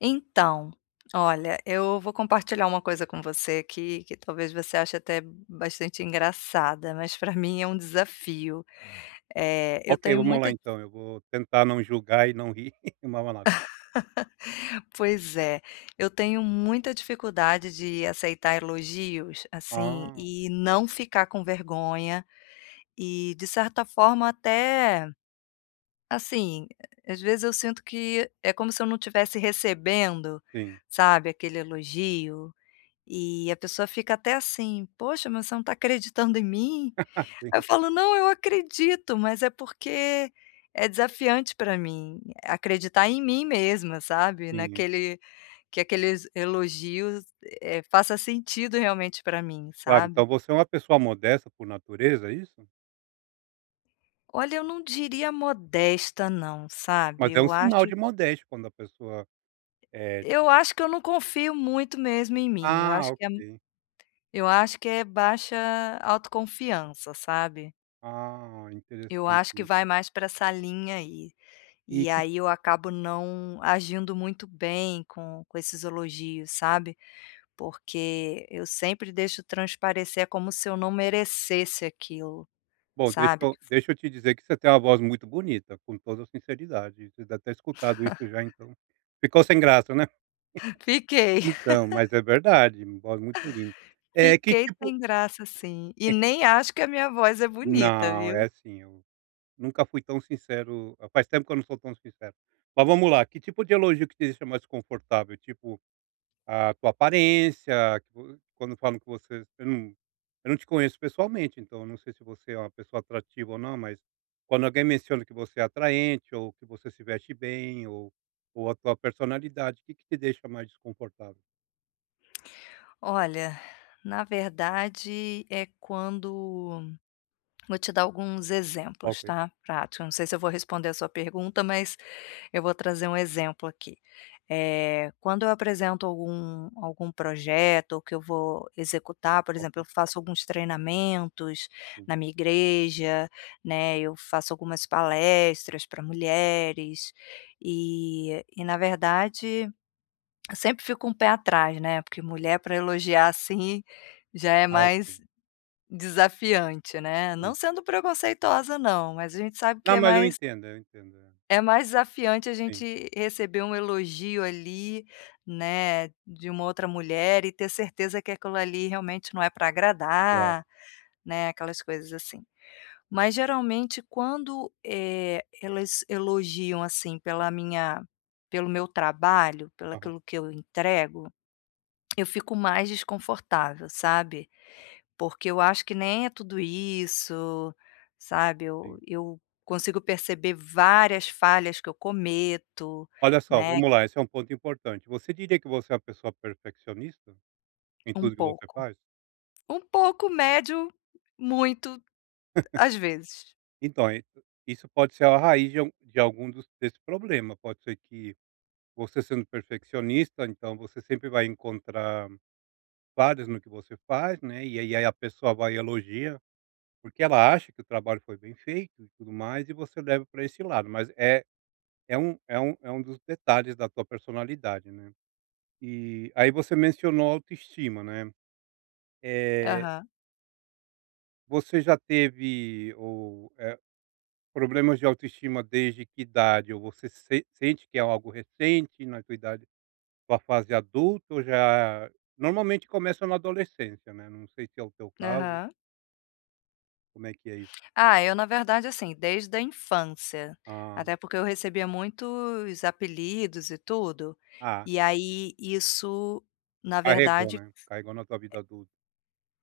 Então, olha, eu vou compartilhar uma coisa com você aqui que talvez você ache até bastante engraçada, mas pra mim é um desafio. Eh, eu Ok tenho vamos lá muita di então, eu vou tentar não julgar e não rir. [unintelligible] Pois é, eu tenho muita dificuldade de aceitar elogios, assim, Ah. e não ficar com vergonha, e, de certa forma até, assim, às vezes eu sinto que é como se eu não tivesse recebendo, Sim. sabe, aquele elogio, e a pessoa fica até assim, poxa, mas você não está acreditando em mim? Aí eu Sim. falo: "Não eu acredito", mas é porque, é desafiante pra mim, acreditar em mim mesma sabe, Tinha. naquele que aqueles elogios, eh, faça sentido realmente pra mim Claro sabe? então você é uma pessoa modesta por natureza, é isso? Olha eu não diria modesta não, sabe? Mas é um Eu sinal acho de modéstia quando a pessoa é eu acho que eu não confio muito mesmo em mim, eu ah acho que é ok. eu acho que é baixa autoconfiança, sabe? Ah, Eu interessante acho que isso. vai mais pra essa linha aí, E e que aí eu acabo não agindo muito bem com com esses elogios, sabe? Porque eu sempre deixo transparecer, como se eu não merecesse aquilo, Bom, deixa sabe eu deixa eu te dizer que você tem uma voz muito bonita, com toda a sinceridade, você deve ter escutado isso já, então ficou sem graça né? Fiquei. Então, mas é verdade, voz muito linda. É que Fiquei tipo sem graça, sim, e nem acho que a minha voz é bonita, Não, viu? é sim eu, nunca fui tão sincero a faz tempo que eu não sou tão sincero. Mas vamos lá, que tipo de elogio te deixa mais desconfortável, tipo, a tua aparência, quando falam que você você não eu num te conheço pessoalmente, então eu não sei se você é uma pessoa atrativa ou não, mas quando alguém menciona que você é atraente, ou que você se veste bem ou ou a sua personalidade, o que que te deixa mais desconfortável? Olha, na verdade é quando vou te dar alguns exemplos, Ok. tá, práticos eu não sei se eu vou responder a sua pergunta, mas eu vou trazer um exemplo aqui. Eh, quando eu apresento algum algum projeto, que eu vou executar, por exemplo, Ok. eu faço alguns treinamentos Hum. na minha igreja, né, eu faço algumas palestras pra mulheres, e e na verdade, eu sempre fico com pé atrás, né, porque mulher pra elogiar, assim, já é Ah, ok. mais desafiante, né. Não Hum. sendo preconceituosa, não, mas a gente sabe que Não, é mas eu mais entendo, eh, eu entendo é é mais desafiante a Sim. gente receber um elogio ali, né, de uma outra mulher e ter certeza que aquilo ali, realmente não é pra Claro. agradar, né, aquelas coisas assim. Mas geralmente quando, eh, elas elogiam assim pela minha, pelo meu trabalho, pela Aham. aquilo que eu entrego, eu fico mais desconfortável, sabe. Porque eu acho que nem é tudo isso sabe, eu Sim. eu consigo perceber várias falhas que eu cometo, Olha só, né. vamos lá, esse é um ponto importante, você diria que você é uma pessoa perfeccionista, em Um tudo que você pouco, faz? um pouco, médio, muito, as vezes. Então é isso pode ser a raiz de algum de algum dos desse problema, pode ser que você sendo perfeccionista, então você sempre vai encontrar falhas no que você faz, né, e ei e aí a pessoa vai e elogia, porque ela acha que o trabalho foi bem feito e tudo mais, e você leva pra esse lado, mas é é um é um é um dos detalhes da tua personalidade, né, eh, aí você mencionou autoestima, né, eh Aham. Você já teve o, eh, problemas de autoestima desde que idade? Ou você sen sente que é algo recente na sua idade, ou a fase adulta ou já Normalmente começa na adolescência, né, não sei se é o teu caso. Aham. Como é que é isso? Ah, eu na verdade, assim, desde a infância. Ah. Até porque eu recebia muitos apelidos e tudo, Ah. e aí isso, na Carregou, verdade né? Carregou na tua vida adulta.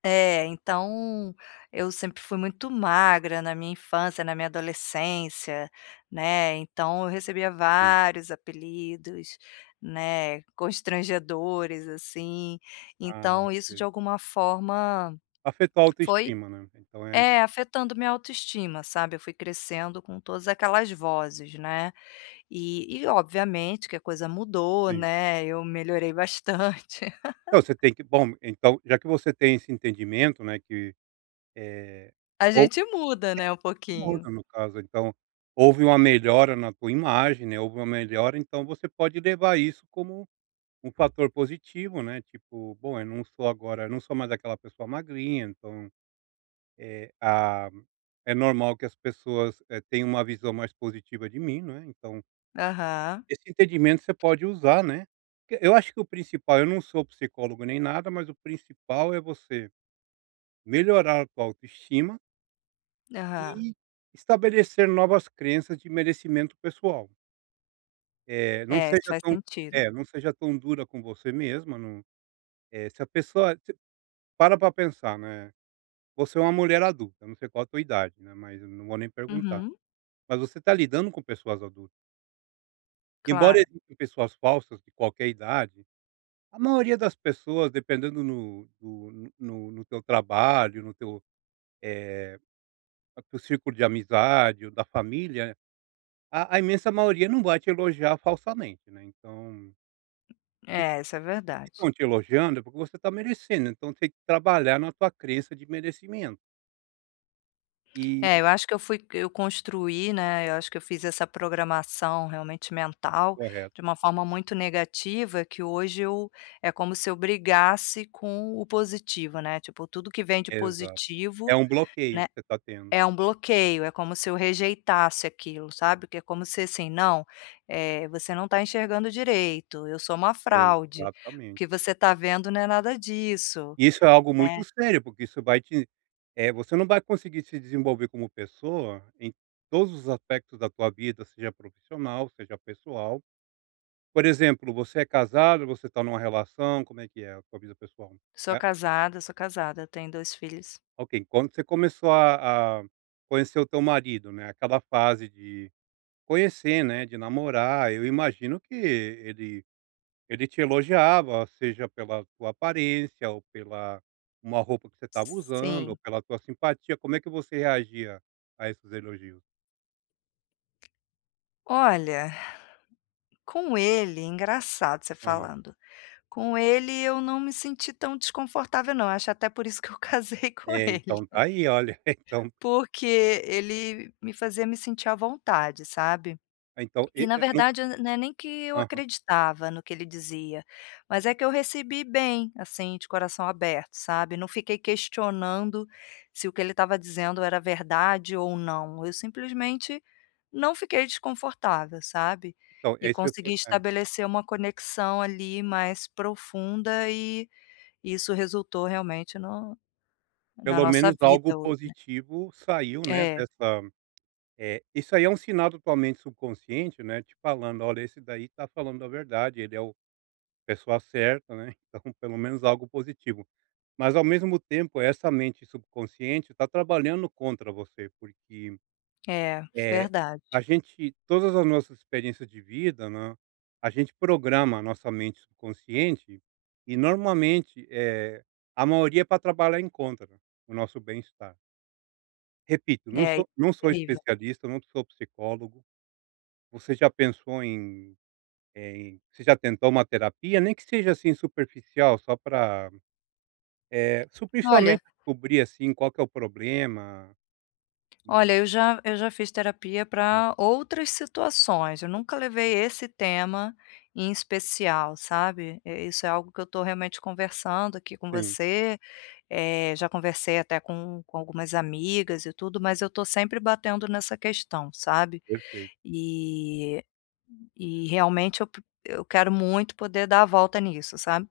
eh É, então, eu sempre fui muito magra na minha infância, na minha adolescência, né, então eu recebia Hum. vários apelidos, né, constrangedores assim. Ah, não, Então isso de sei. alguma forma Afetou a foi, autoestima, né? Então é é, afetando minha autoestima, sabe? Eu fui crescendo com todas aquelas vozes, né? E e obviamente que a coisa mudou, Sim. né, eu melhorei bastante. Então, você tem que Bom, então, já que você tem esse entendimento, né, que, eh, A ou gente muda, né, um [unintelligible] pouquinho. muda no caso. Então, houve uma melhora na tua imagem, né, houve uma melhora, então você pode levar isso como um fator positivo, né, tipo: "Bom, eu não sou agora eu não sou mais daquela pessoa magrinha, então, eh, ah, é normal que as pessoas, eh, tenham uma visão mais positiva de mim." Não é? Então Aham. esse entendimento você pode usar, né, porque eu acho que o principal, eu não sou psicólogo nem nada, mas o principal é você melhorar a tua autoestima Aham. e estabelecer novas crenças de merecimento pessoal. É, não É isso seja faz tão sentido. é não seja tão dura com você mesma, não, eh, se a pessoa te para pra pensar, né, você é uma mulher adulta, não sei qual a tua idade, né, mas eu não vou nem perguntar. Uhum. Mas você está lidando com pessoas adultas. Embora Claro. existam pessoas falsas de qualquer idade, a maioria das pessoas dependendo no do no no no teu trabalho no teu, eh, é do círculo de amizade ou da família, a a imensa maioria não vai te elogiar falsamente, né, então Se É, isso é verdade. estão te elogiando é porque você está merecendo então tem que trabalhar na tua crença de merecimento. É, Eh... eu acho que eu fui eu construí, né, eu acho que eu fiz essa programação realmente mental, Correto. de uma forma muito negativa, que hoje eu, é como se eu brigasse com o positivo, né, tipo tudo que vem de Exato, é positivo, um bloqueio né, que você está tendo. é um Tendo. bloqueio, é como se eu rejeitasse aquilo, sabe, que é como se assim: "Não, é você não está enxergando direito, eu sou uma fraude, o Exatamente. que você está vendo não é nada disso.", Isso é algo né? muito sério porque isso vai te, eh, você não vai conseguir se desenvolver como pessoa em todos os aspectos da tua vida seja profissional seja pessoal. Por exemplo você é casado você está numa relação como é que é a tua vida pessoal? Sou É? casada, sou casada, eu tenho 2 filhos. Ok, quando você começou a a conhecer o teu marido, né, aquela fase de conhecer, né, de namorar, eu imagino que ele ele te elogiava seja pela tua aparência ou pela uma roupa que você estava usando ou Sim. pela tua simpatia como é que você reagia a esses elogios? Olha, com ele, engraçado você Aham. falando, com ele eu não me senti tão desconfortável não, acho até por isso que eu casei com É ele. então, está aí olha, então. Porque ele me fazia me sentir à vontade, sabe? Então, E e na e num verdade não é nem que eu aham. acreditava no que ele dizia, mas é que eu recebi bem, assim de coração aberto, sabe? Não fiquei questionando, se o que ele estava dizendo era verdade ou não, eu simplesmente não fiquei desconfortável, sabe? E Talvez sem consegui forçcar. estabelecer uma conexão ali mais profunda, e, isso resultou realmente no na Pelo nossa menos algo vida hoje, né. positivo saiu, né, É. dessa, eh, isso aí é um sinal totalmente subconsciente, né, te falando olha esse daí está falando a verdade ele é o a pessoa certa, né, ele está com pelo menos algo positivo. Mas ao mesmo tempo essa mente subconsciente está trabalhando contra você porque, É, eh, verdade. a gente, todas as nossas experiências de vida, né, a gente programa a nossa mente consciente, e normalmente, eh, a maioria pra trabalhar em contra, o nosso bem estar. Repito, não É, sou não sou incrível. especialista, não sou psicólogo. Você já pensou em, eh, em você já tentou uma terapia? Nem que seja assim superficial só pra, eh, se o Olha. pensamento descobrir, assim, qual que é o problema. Olha, Hum. eu já eu já fiz terapia Aham. pra outras situações, eu nunca Ok. levei esse tema em especial, sabe? Eh, isso é algo que eu estou realmente conversando aqui com Sim. você, eh, já conversei até com com algumas amigas e tudo, mas eu tô sempre batendo nessa questão, sabe? Perfeito. E e realmente eu po eu quero muito poder dar a volta nisso, sabe?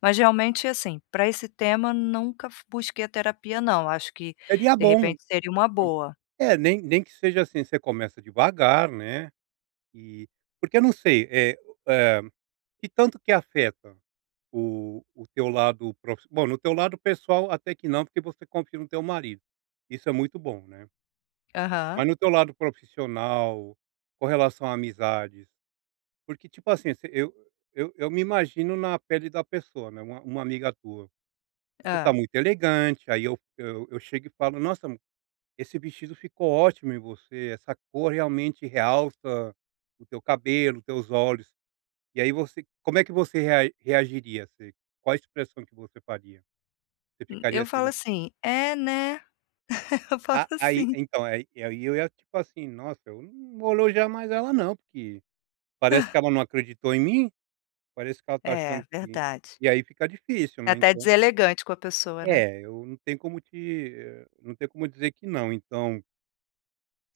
Mas realmente, assim, pra esse tema nunca fu busquei terapia não, acho que, Seria de bom, repente seria uma boa. é nem nem que seja assim, você começa devagar, né, e porque eu não sei, eh, que tanto que afeta o o teu lado prof bom, no teu lado pessoal até que não porque você confia no teu marido, isso é muito bom, né. Aham. Mas no teu lado profissional, com relação a amizades, porque tipo assim, você eu eu eu me imagino na pele da pessoa, né, uma uma amiga tua. Você tá Hã. muito elegante, aí eu eu eu chego e falo: "Nossa! Esse vestido ficou ótimo em você! Essa cor realmente realça o teu cabelo, teus olhos!" E aí você como é que você rea reagiria assim quais as expressão que você faria, você Hum, ficaria eu assim falo assim: "É, né!" Eu falo Ah, aí assim. então, aí eu ia tipo assim: "Nossa! Eu não vou elogiar mais ela não, porque parece que ela não acreditou em mim, parece que ela está É, achando que" verdade. e aí fica difícil, É né, até então. deselegante com a pessoa, né? É, eu não tenho como te ham não tenho como dizer que não então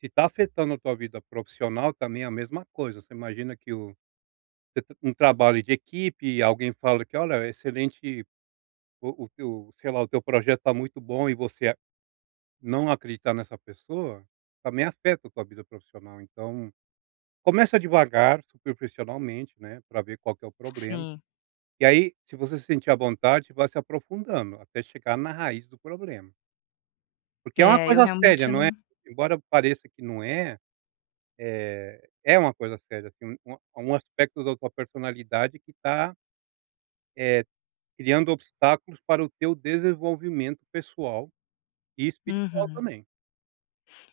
se está afetando a tua vida profissional também, é a mesma coisa você imagina que o, você t um trabalho de equipe e alguém fala que: "Olha excelente, o o que o, sei lá, o teu projeto está muito bom", e você não acreditar nessa pessoa, também afeta a tua vida profissional então, começa devagar superficialmente, né, pra ver qual que é o problema, Sim. e aí se você se sentir à vontade, você vai se aprofundando até chegar na raiz do problema. Porque é uma É, eu, coisa séria realmente eu não é? não Embora pareça que não é, eh, é uma coisa séria sim, é um é um aspecto da tua personalidade que tá eh, criando obstáculos para o teu desenvolvimento pessoal e espiritual Uhum. também.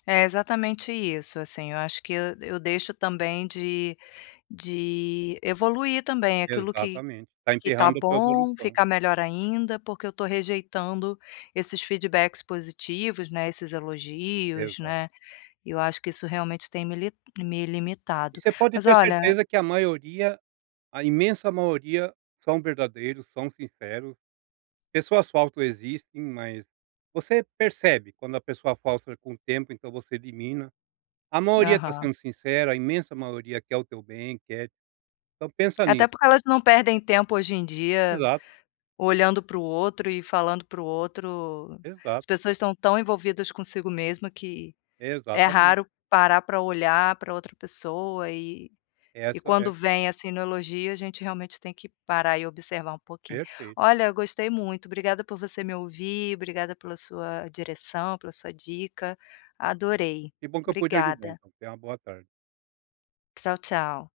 É, exatamente isso assim, eu acho que eu eu deixo também de de evoluir também aquilo que Exatamente, está que está enperrando a tua bom, evolução. ficar melhor ainda, porque eu estou rejeitando esses feedbacks positivos, né, esses elogios, Exato. né. Eu acho que isso realmente tem me li me E limitado. você pode Mas ter olha certeza que a maioria, a imensa maioria são verdadeiros, são sinceros. Pessoas falsas existem, mas, você percebe quando a pessoa falsa com o tempo, então você elimina. A maioria tá Aham. sendo sincera, a imensa maioria quer o teu bem, quer Então pensa nisso. Até porque elas não perdem tempo hoje em dia, Exato. olhando pro outro e falando pro outro, Exato. as pessoas estão tão envolvidas consigo mesma que, é Exatamente. raro parar pra olhar pra outra pessoa e e Essa é. quando vem, assim, no elogio a gente realmente tem que parar e observar um pouquinho. Perfeito. Olha eu gostei muito, obrigada por você me ouvir, obrigada pela sua direção, pela sua dica, adorei, Que bom que eu pude ajudar, obrigada. então, tenha uma boa tarde. Tchau, tchau.